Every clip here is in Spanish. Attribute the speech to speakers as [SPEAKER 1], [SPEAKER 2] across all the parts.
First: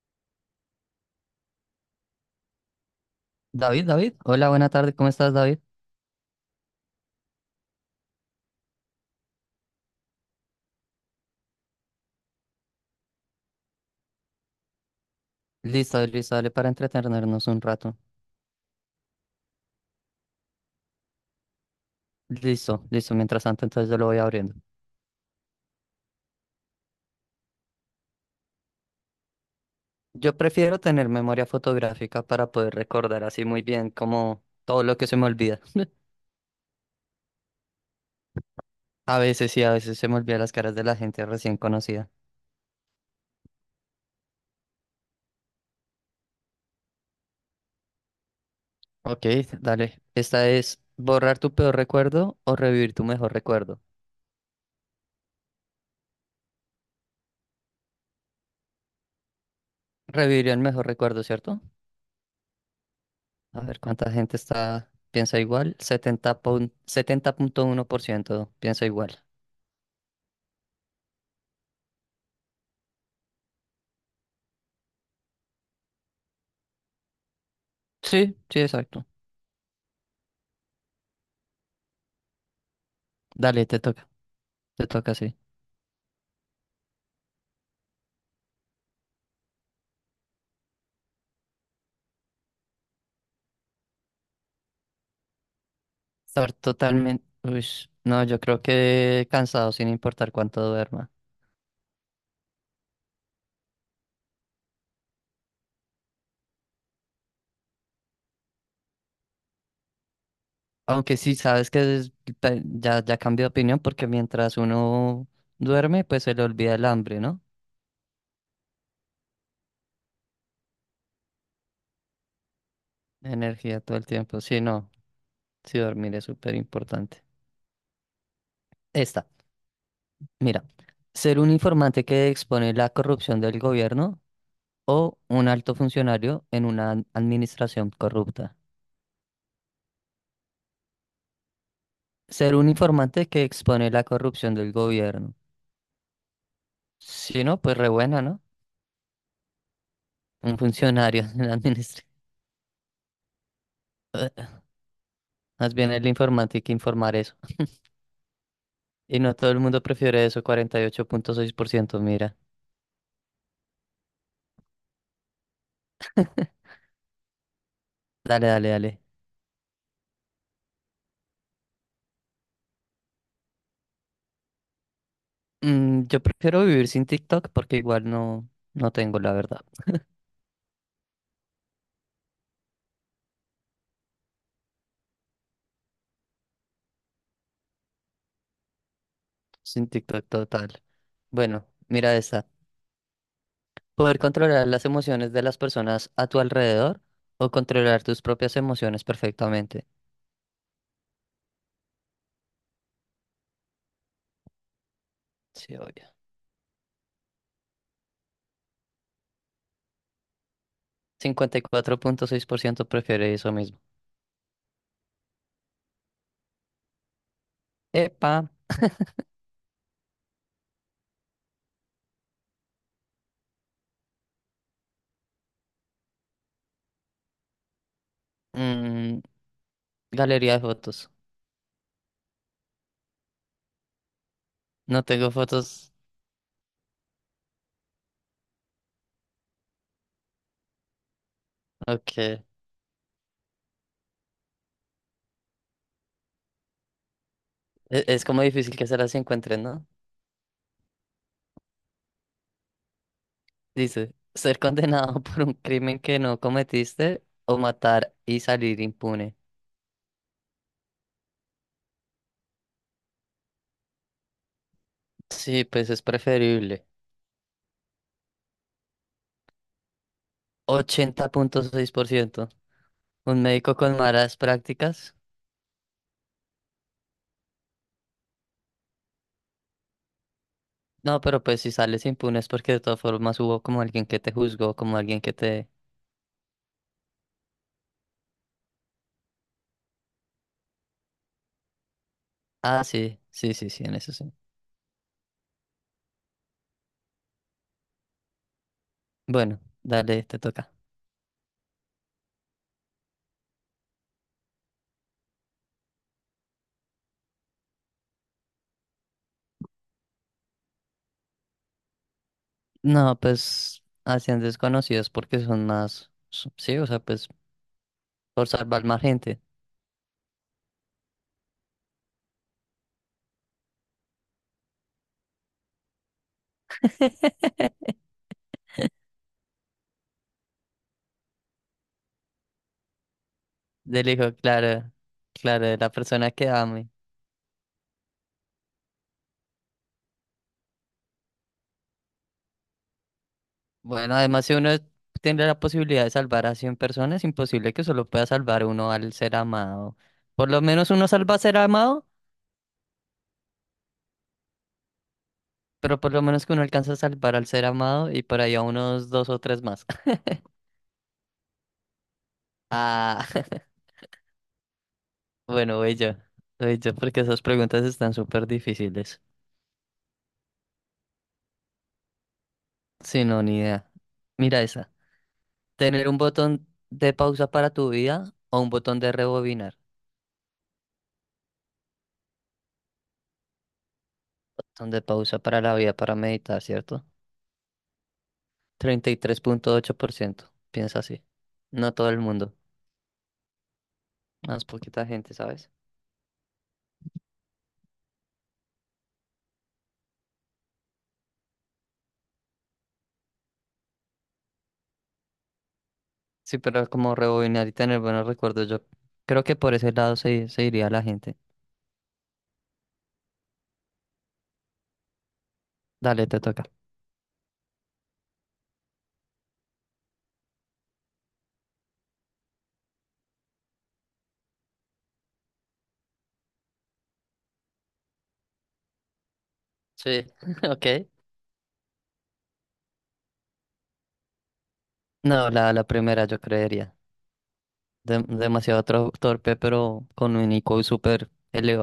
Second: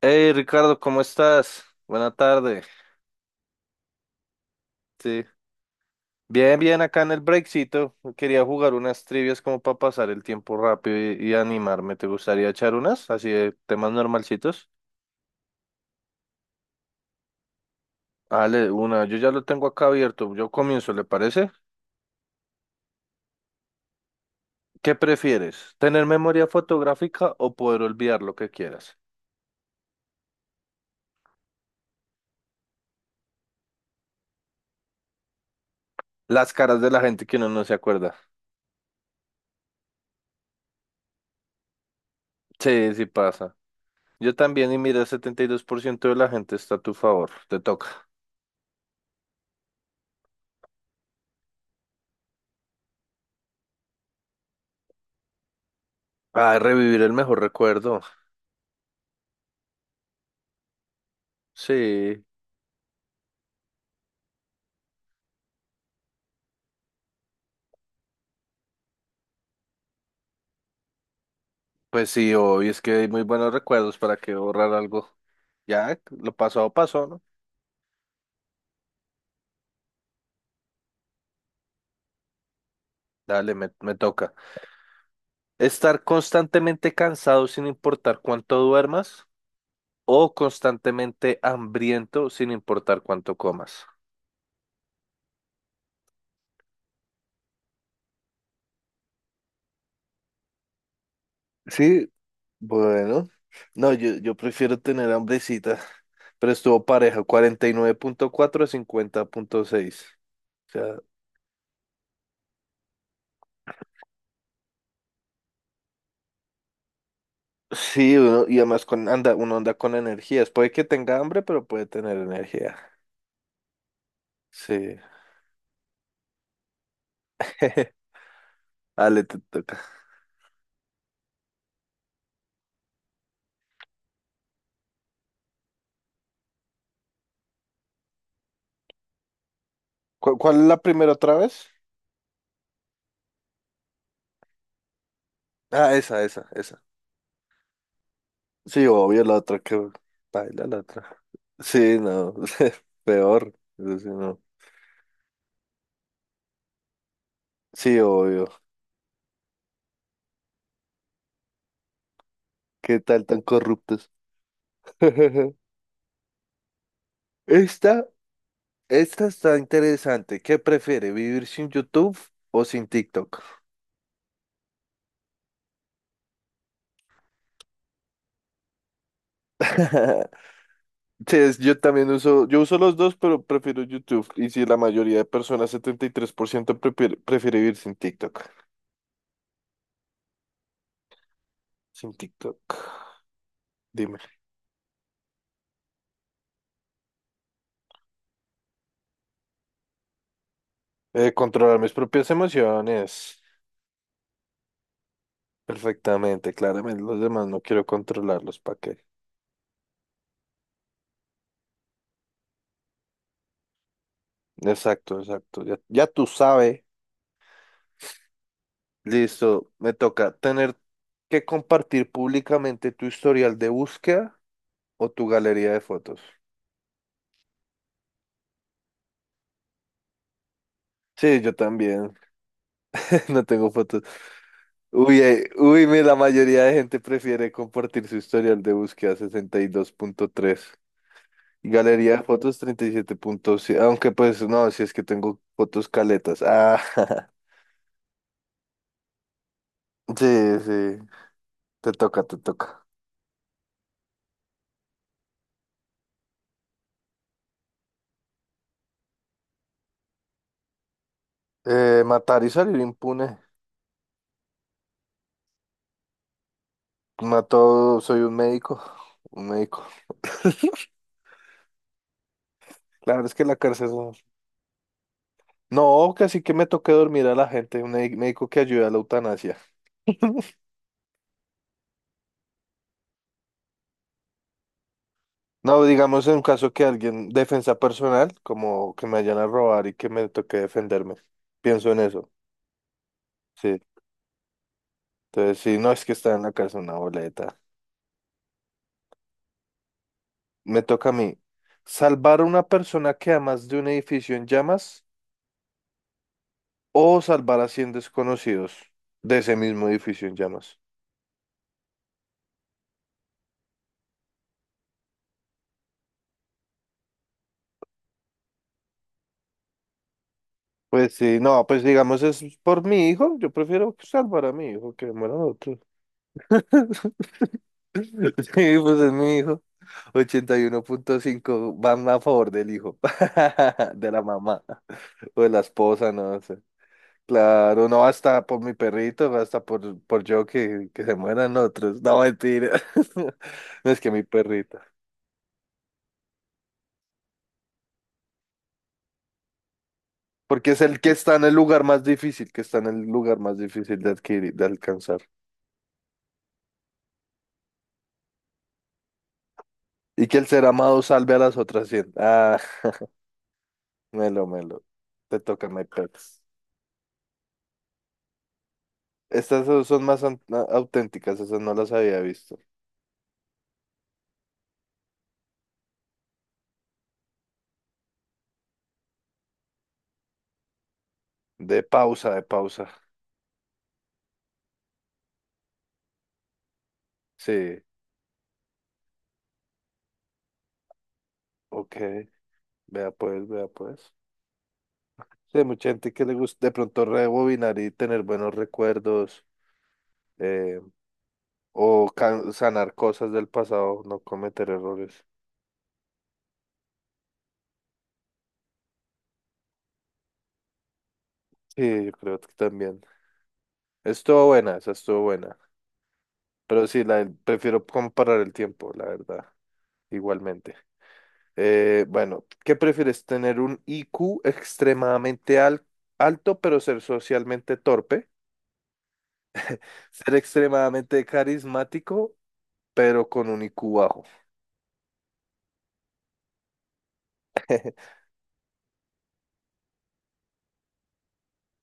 [SPEAKER 1] Hey Ricardo, ¿cómo estás? Buena tarde.
[SPEAKER 2] David, David, hola, buena tarde, ¿cómo
[SPEAKER 1] Sí.
[SPEAKER 2] estás, David?
[SPEAKER 1] Bien, bien, acá en el breakcito. Quería jugar unas trivias como para pasar el tiempo rápido y animarme. ¿Te gustaría echar unas? Así de temas normalcitos.
[SPEAKER 2] Listo, listo, dale para entretenernos un rato.
[SPEAKER 1] Dale, una. Yo ya lo tengo acá abierto. Yo comienzo, ¿le parece?
[SPEAKER 2] Listo, listo, mientras tanto, entonces yo lo voy abriendo.
[SPEAKER 1] ¿Qué prefieres? ¿Tener memoria fotográfica o poder olvidar lo que quieras?
[SPEAKER 2] Yo prefiero tener memoria fotográfica para poder recordar así muy bien como todo lo que se me olvida.
[SPEAKER 1] Las caras de la gente que uno no se acuerda.
[SPEAKER 2] A veces sí, a veces se me olvida las caras de la gente recién conocida.
[SPEAKER 1] Sí, sí pasa. Yo también, y mira, el 72% de la gente está a tu favor. Te toca.
[SPEAKER 2] Ok, dale. Esta es borrar tu peor recuerdo o revivir tu mejor recuerdo.
[SPEAKER 1] Ah, revivir el mejor recuerdo.
[SPEAKER 2] Revivir el mejor recuerdo, ¿cierto?
[SPEAKER 1] Sí.
[SPEAKER 2] A ver cuánta gente está, piensa igual. 70.1% piensa igual.
[SPEAKER 1] Pues sí, hoy es que hay muy buenos recuerdos para que borrar algo. Ya, lo pasado pasó, ¿no?
[SPEAKER 2] Sí, sí, exacto.
[SPEAKER 1] Dale,
[SPEAKER 2] Dale,
[SPEAKER 1] me, me toca.
[SPEAKER 2] te toca, sí.
[SPEAKER 1] Estar constantemente cansado sin importar cuánto duermas o constantemente hambriento sin importar cuánto comas.
[SPEAKER 2] Estar totalmente, uy, no, yo creo que cansado sin importar cuánto duerma.
[SPEAKER 1] Sí, bueno. No, yo prefiero tener hambrecita, pero estuvo pareja, 49.4 a 50.6. O sea,
[SPEAKER 2] Aunque sí, sabes que ya, ya cambié de opinión porque mientras uno duerme, pues se le olvida el hambre, ¿no?
[SPEAKER 1] sí, uno, y además con, anda, uno anda con energías. Puede que tenga hambre, pero puede tener energía.
[SPEAKER 2] Energía todo el tiempo. Sí, no,
[SPEAKER 1] Sí.
[SPEAKER 2] sí, dormir es súper importante.
[SPEAKER 1] Ale,
[SPEAKER 2] Esta,
[SPEAKER 1] te toca.
[SPEAKER 2] mira, ser un informante que expone la corrupción del gobierno o un alto funcionario en una administración corrupta.
[SPEAKER 1] ¿Cuál, es la primera otra vez?
[SPEAKER 2] Ser un informante que expone la corrupción del gobierno.
[SPEAKER 1] Ah, esa, esa, esa.
[SPEAKER 2] Si no, pues re buena, ¿no?
[SPEAKER 1] Sí, obvio, la otra que
[SPEAKER 2] Un
[SPEAKER 1] baila, la otra.
[SPEAKER 2] funcionario en la
[SPEAKER 1] Sí,
[SPEAKER 2] administración.
[SPEAKER 1] no, peor. Eso sí, no.
[SPEAKER 2] Más bien el informante que informar eso.
[SPEAKER 1] Sí, obvio.
[SPEAKER 2] Y no todo el mundo prefiere eso, 48.6%, mira.
[SPEAKER 1] ¿Qué tal tan corruptos? Esta,
[SPEAKER 2] Dale, dale, dale.
[SPEAKER 1] esta está interesante. ¿Qué prefiere, vivir sin YouTube o sin TikTok?
[SPEAKER 2] Yo prefiero vivir sin TikTok porque igual no, no tengo la verdad.
[SPEAKER 1] Sí, yo también uso, yo uso los dos, pero prefiero YouTube. Y si la mayoría de personas, 73%, prefiere vivir sin TikTok.
[SPEAKER 2] Sin TikTok total. Bueno,
[SPEAKER 1] Sin
[SPEAKER 2] mira esta.
[SPEAKER 1] TikTok. Dime.
[SPEAKER 2] Poder controlar las emociones de las personas a tu alrededor o controlar tus propias emociones perfectamente.
[SPEAKER 1] Controlar mis propias emociones.
[SPEAKER 2] Sí, obvio.
[SPEAKER 1] Perfectamente, claramente. Los demás no quiero controlarlos. ¿Para qué?
[SPEAKER 2] 54.6% prefiere eso mismo.
[SPEAKER 1] Exacto, exacto. Ya, ya tú sabes.
[SPEAKER 2] Epa,
[SPEAKER 1] Listo. Me toca tener que compartir públicamente tu historial de búsqueda o tu galería de fotos.
[SPEAKER 2] mm, galería de fotos.
[SPEAKER 1] Sí, yo también. No tengo fotos.
[SPEAKER 2] No
[SPEAKER 1] Uy,
[SPEAKER 2] tengo
[SPEAKER 1] uy,
[SPEAKER 2] fotos.
[SPEAKER 1] la mayoría de gente prefiere compartir su historial de búsqueda 62.3 y
[SPEAKER 2] Ok.
[SPEAKER 1] galería de fotos 37.7. Aunque pues no, si es que tengo fotos caletas. Ah,
[SPEAKER 2] Es, como difícil que se las encuentren, ¿no?
[SPEAKER 1] Sí, sí, te toca, te toca.
[SPEAKER 2] Dice, ser condenado por un crimen que no cometiste o matar y salir impune.
[SPEAKER 1] Matar y salir impune.
[SPEAKER 2] Sí, pues es preferible.
[SPEAKER 1] Mató, soy un médico, un médico.
[SPEAKER 2] 80.6%.
[SPEAKER 1] Claro, es
[SPEAKER 2] Un
[SPEAKER 1] que la
[SPEAKER 2] médico
[SPEAKER 1] cárcel
[SPEAKER 2] con
[SPEAKER 1] no.
[SPEAKER 2] malas prácticas.
[SPEAKER 1] No, que así que me toque dormir a la gente, un médico que ayude a la eutanasia.
[SPEAKER 2] No, pero pues si sales impune es porque de todas formas hubo como alguien que te juzgó, como alguien que te...
[SPEAKER 1] No, digamos en un caso que alguien, defensa personal, como que me vayan a robar y que me toque defenderme. Pienso en eso.
[SPEAKER 2] Ah, sí, sí, sí,
[SPEAKER 1] Sí.
[SPEAKER 2] sí, en eso sí.
[SPEAKER 1] Entonces, sí, no es que está en la cárcel una boleta.
[SPEAKER 2] Bueno, dale, te toca.
[SPEAKER 1] Me toca a mí. Salvar a una persona que amas de un edificio en llamas o salvar a 100 desconocidos de ese mismo edificio en llamas.
[SPEAKER 2] No, pues hacían desconocidos porque son más, sí, o sea, pues por salvar más gente.
[SPEAKER 1] Pues sí, no, pues digamos es por mi hijo, yo prefiero salvar a mi hijo que muera otro. Sí, pues es mi hijo. 81.5 van a favor del hijo,
[SPEAKER 2] Del
[SPEAKER 1] de la
[SPEAKER 2] hijo,
[SPEAKER 1] mamá
[SPEAKER 2] claro,
[SPEAKER 1] o de la
[SPEAKER 2] claro, de la
[SPEAKER 1] esposa,
[SPEAKER 2] persona
[SPEAKER 1] no
[SPEAKER 2] que
[SPEAKER 1] sé.
[SPEAKER 2] ame.
[SPEAKER 1] Claro, no hasta por mi perrito, hasta por yo que se mueran otros. No, mentira. No es que
[SPEAKER 2] Bueno,
[SPEAKER 1] mi
[SPEAKER 2] además si uno
[SPEAKER 1] perrito.
[SPEAKER 2] tiene la posibilidad de salvar a 100 personas, es imposible que solo pueda salvar uno al ser amado. Por lo
[SPEAKER 1] Porque es
[SPEAKER 2] menos
[SPEAKER 1] el
[SPEAKER 2] uno
[SPEAKER 1] que está
[SPEAKER 2] salva a
[SPEAKER 1] en el
[SPEAKER 2] ser
[SPEAKER 1] lugar más
[SPEAKER 2] amado,
[SPEAKER 1] difícil, que está en el lugar más difícil de adquirir, de alcanzar.
[SPEAKER 2] pero por lo menos que uno alcanza a salvar al ser amado y por ahí a unos dos o tres más.
[SPEAKER 1] Y que el ser amado salve a las otras 100. Ah,
[SPEAKER 2] Ah,
[SPEAKER 1] melo, melo. Te toca,
[SPEAKER 2] bueno,
[SPEAKER 1] my
[SPEAKER 2] voy
[SPEAKER 1] pet.
[SPEAKER 2] yo, voy yo porque esas preguntas están súper difíciles.
[SPEAKER 1] Estas son más auténticas, esas no las había visto.
[SPEAKER 2] Sí, no, ni idea. Mira esa. Tener un botón de pausa para tu vida o un botón de rebobinar.
[SPEAKER 1] De pausa, de pausa.
[SPEAKER 2] Botón de pausa para la vida, para meditar, ¿cierto?
[SPEAKER 1] Sí,
[SPEAKER 2] 33.8% piensa así.
[SPEAKER 1] ok.
[SPEAKER 2] No todo el mundo,
[SPEAKER 1] Vea pues, vea pues.
[SPEAKER 2] más poquita gente,
[SPEAKER 1] Sí, hay
[SPEAKER 2] ¿sabes?
[SPEAKER 1] mucha gente que le gusta de pronto rebobinar y tener buenos recuerdos, eh, o sanar cosas del pasado, no cometer errores.
[SPEAKER 2] Sí, pero como rebobinar y tener buenos recuerdos, yo creo que por ese lado se iría la gente.
[SPEAKER 1] Sí, yo creo que también. Estuvo buena, esa estuvo buena.
[SPEAKER 2] Dale, te toca.
[SPEAKER 1] Pero sí, prefiero comparar el tiempo, la verdad, igualmente. Bueno, ¿qué prefieres? ¿Tener un I Q extremadamente alto, pero ser socialmente torpe?
[SPEAKER 2] Sí,
[SPEAKER 1] ¿Ser
[SPEAKER 2] ok.
[SPEAKER 1] extremadamente carismático, pero con un I Q bajo?
[SPEAKER 2] No, la primera yo creería. Demasiado torpe, pero con un IQ súper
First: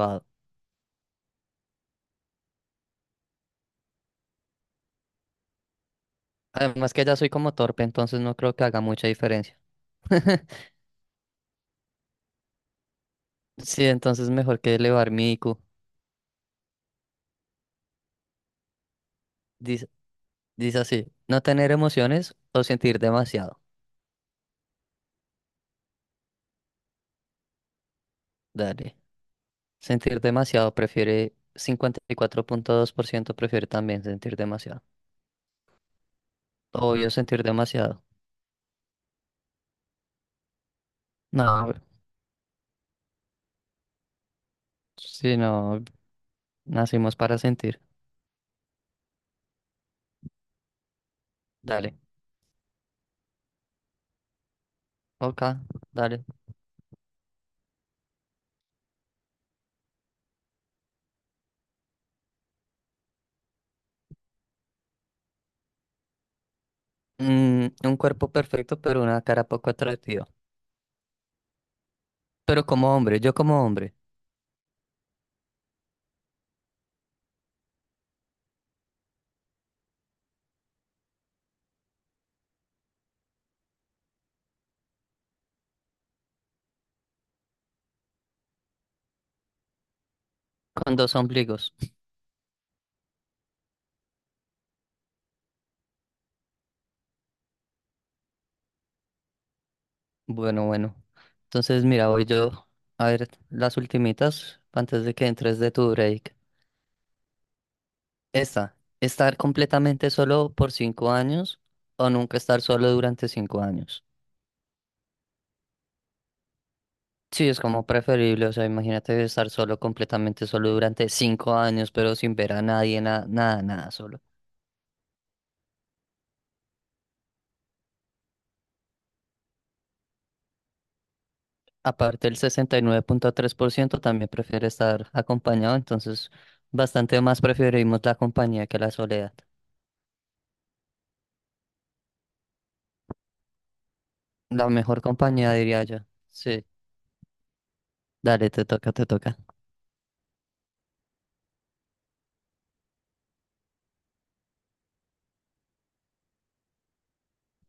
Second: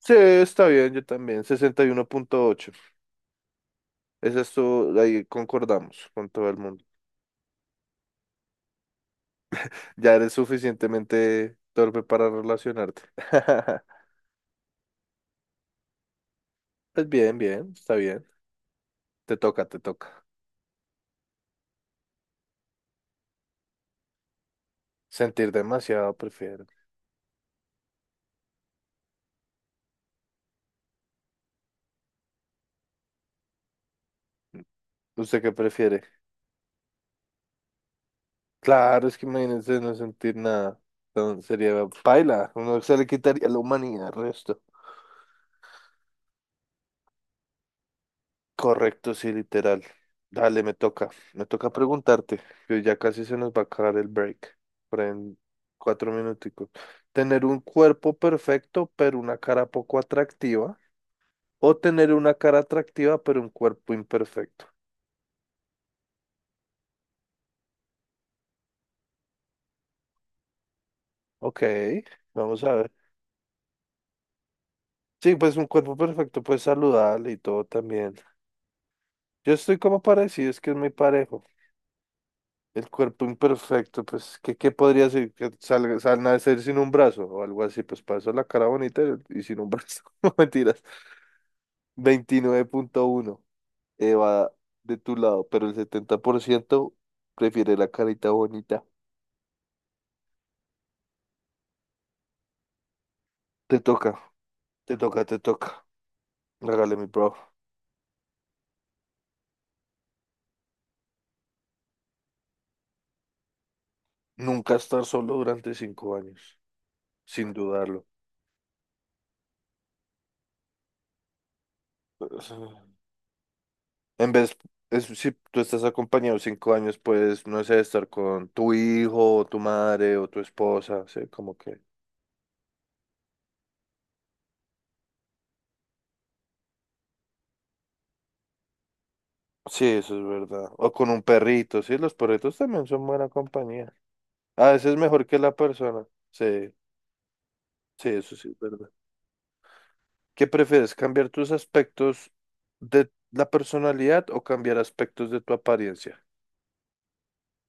[SPEAKER 1] Sí, está bien, yo también, 61.8. Esa todo ahí concordamos con todo el mundo.
[SPEAKER 2] Además que ya soy como torpe, entonces no creo que haga mucha diferencia.
[SPEAKER 1] Ya eres suficientemente torpe para relacionarte.
[SPEAKER 2] Sí, entonces mejor que elevar mi IQ.
[SPEAKER 1] Pues bien, bien, está bien. Te toca, te
[SPEAKER 2] Dice,
[SPEAKER 1] toca.
[SPEAKER 2] dice así, no tener emociones o sentir demasiado.
[SPEAKER 1] Sentir demasiado prefiero.
[SPEAKER 2] Dale. Sentir demasiado prefiere 54.2% prefiere también sentir demasiado.
[SPEAKER 1] ¿Usted qué prefiere?
[SPEAKER 2] Obvio sentir demasiado.
[SPEAKER 1] Claro, es que imagínense no sentir nada. Sería
[SPEAKER 2] No,
[SPEAKER 1] paila. Uno se le quitaría la humanidad al resto.
[SPEAKER 2] si no, nacimos para sentir.
[SPEAKER 1] Correcto, sí, literal. Dale, me toca. Me toca
[SPEAKER 2] Dale.
[SPEAKER 1] preguntarte, que ya casi se nos va a acabar el break. Por ahí en
[SPEAKER 2] Ok,
[SPEAKER 1] cuatro
[SPEAKER 2] dale.
[SPEAKER 1] minuticos. ¿Tener un cuerpo perfecto, pero una cara poco atractiva? ¿O tener una cara atractiva, pero un cuerpo imperfecto?
[SPEAKER 2] Un cuerpo perfecto pero una cara poco atractiva.
[SPEAKER 1] Ok, vamos
[SPEAKER 2] Pero
[SPEAKER 1] a
[SPEAKER 2] como
[SPEAKER 1] ver.
[SPEAKER 2] hombre, yo como hombre,
[SPEAKER 1] Sí, pues un cuerpo perfecto, pues saludable y todo también. Yo estoy como parecido, es que es muy parejo. El cuerpo imperfecto, pues, ¿qué podría ser? Que salga, nacer sin un brazo o algo así, pues para eso la cara bonita y sin un brazo. No mentiras.
[SPEAKER 2] con dos ombligos.
[SPEAKER 1] 29.1 va de tu lado, pero el 70% prefiere la carita bonita.
[SPEAKER 2] Bueno, bueno. Entonces, mira, voy yo a ver las
[SPEAKER 1] Te toca,
[SPEAKER 2] ultimitas
[SPEAKER 1] te
[SPEAKER 2] antes de
[SPEAKER 1] toca,
[SPEAKER 2] que
[SPEAKER 1] te
[SPEAKER 2] entres de
[SPEAKER 1] toca.
[SPEAKER 2] tu break.
[SPEAKER 1] Regale mi bro.
[SPEAKER 2] Esta, estar completamente solo por 5 años o nunca estar solo durante 5 años.
[SPEAKER 1] Nunca estar solo durante 5 años,
[SPEAKER 2] Sí,
[SPEAKER 1] sin
[SPEAKER 2] es como
[SPEAKER 1] dudarlo.
[SPEAKER 2] preferible, o sea, imagínate estar solo, completamente solo durante 5 años, pero sin ver a nadie, nada, nada, solo.
[SPEAKER 1] En vez, si tú estás acompañado 5 años, pues, no sé, estar con tu hijo, o tu madre, o tu esposa, sí, como que.
[SPEAKER 2] Aparte, el 69.3% también prefiere estar acompañado, entonces bastante más preferimos la compañía que la soledad.
[SPEAKER 1] Sí, eso es verdad. O con un perrito, sí, los perritos también son buena compañía.
[SPEAKER 2] La
[SPEAKER 1] A veces es
[SPEAKER 2] mejor
[SPEAKER 1] mejor que
[SPEAKER 2] compañía,
[SPEAKER 1] la
[SPEAKER 2] diría yo.
[SPEAKER 1] persona.
[SPEAKER 2] Sí.
[SPEAKER 1] Sí, sí, eso sí
[SPEAKER 2] Dale,
[SPEAKER 1] es
[SPEAKER 2] te
[SPEAKER 1] verdad.
[SPEAKER 2] toca, te toca.
[SPEAKER 1] ¿Qué prefieres, cambiar tus aspectos de la personalidad o cambiar aspectos de tu apariencia?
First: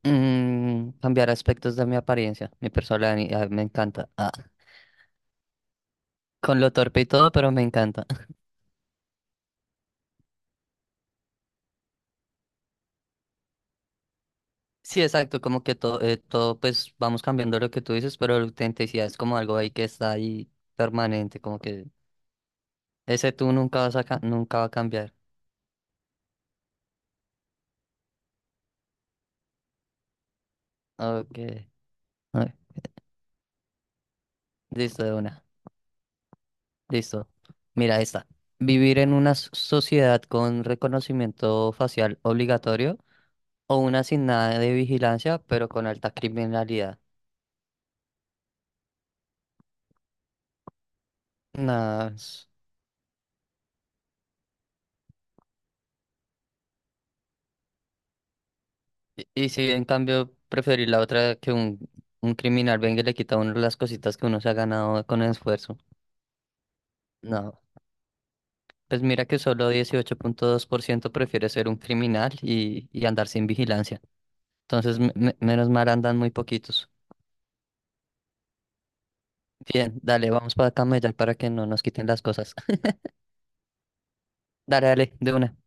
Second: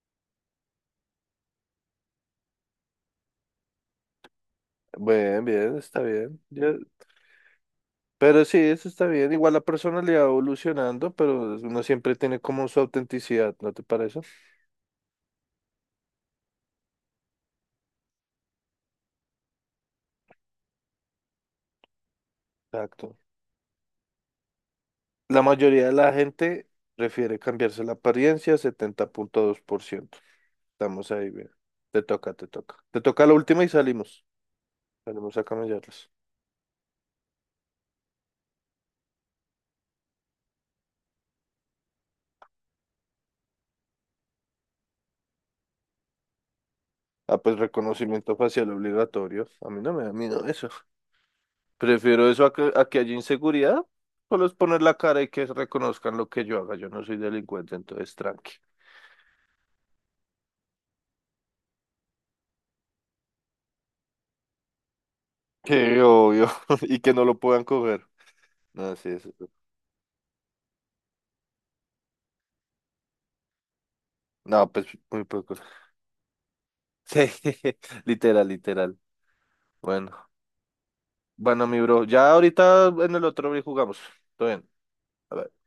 [SPEAKER 2] Cambiar aspectos de mi apariencia, mi personalidad me encanta. Ah,
[SPEAKER 1] Bien, bien, está bien.
[SPEAKER 2] con lo
[SPEAKER 1] Ya.
[SPEAKER 2] torpe y todo, pero me encanta.
[SPEAKER 1] Pero sí, eso está bien. Igual la personalidad va evolucionando, pero uno siempre tiene como su autenticidad, ¿no te parece?
[SPEAKER 2] Sí, exacto, como que todo, pues vamos cambiando lo que tú dices, pero la autenticidad es como algo ahí que está ahí permanente, como que
[SPEAKER 1] Exacto.
[SPEAKER 2] ese tú nunca va a cambiar.
[SPEAKER 1] La mayoría de la gente prefiere cambiarse la apariencia, 70.2%. Estamos ahí,
[SPEAKER 2] Ok,
[SPEAKER 1] bien. Te toca, te
[SPEAKER 2] ok,
[SPEAKER 1] toca. Te toca la última y salimos.
[SPEAKER 2] listo de
[SPEAKER 1] Salimos a
[SPEAKER 2] una,
[SPEAKER 1] camellarlas.
[SPEAKER 2] listo. Mira esta. Vivir en una sociedad con reconocimiento facial obligatorio o una sin nada de vigilancia, pero con alta criminalidad.
[SPEAKER 1] Ah, pues reconocimiento facial obligatorio. A mí no me da miedo eso.
[SPEAKER 2] Nada.
[SPEAKER 1] Prefiero eso a que haya inseguridad. Solo es poner la cara y que reconozcan lo que yo haga. Yo no soy delincuente, entonces tranqui.
[SPEAKER 2] Y si en cambio preferir la otra que un criminal venga y le quita a uno las cositas que uno se ha ganado con esfuerzo.
[SPEAKER 1] Qué obvio. Y que no lo
[SPEAKER 2] No.
[SPEAKER 1] puedan coger. No,
[SPEAKER 2] Pues
[SPEAKER 1] sí,
[SPEAKER 2] mira
[SPEAKER 1] eso.
[SPEAKER 2] que solo 18.2% prefiere ser un criminal y andar sin vigilancia.
[SPEAKER 1] No, pues
[SPEAKER 2] Entonces,
[SPEAKER 1] muy poco.
[SPEAKER 2] menos mal andan muy poquitos.
[SPEAKER 1] Sí, literal, literal.
[SPEAKER 2] Bien,
[SPEAKER 1] Bueno,
[SPEAKER 2] dale, vamos para camellar para que
[SPEAKER 1] bueno,
[SPEAKER 2] no
[SPEAKER 1] mi
[SPEAKER 2] nos
[SPEAKER 1] bro.
[SPEAKER 2] quiten las
[SPEAKER 1] Ya
[SPEAKER 2] cosas.
[SPEAKER 1] ahorita en el otro bri jugamos. Todo bien.
[SPEAKER 2] Dale, dale, de
[SPEAKER 1] Bye,
[SPEAKER 2] una.
[SPEAKER 1] bye.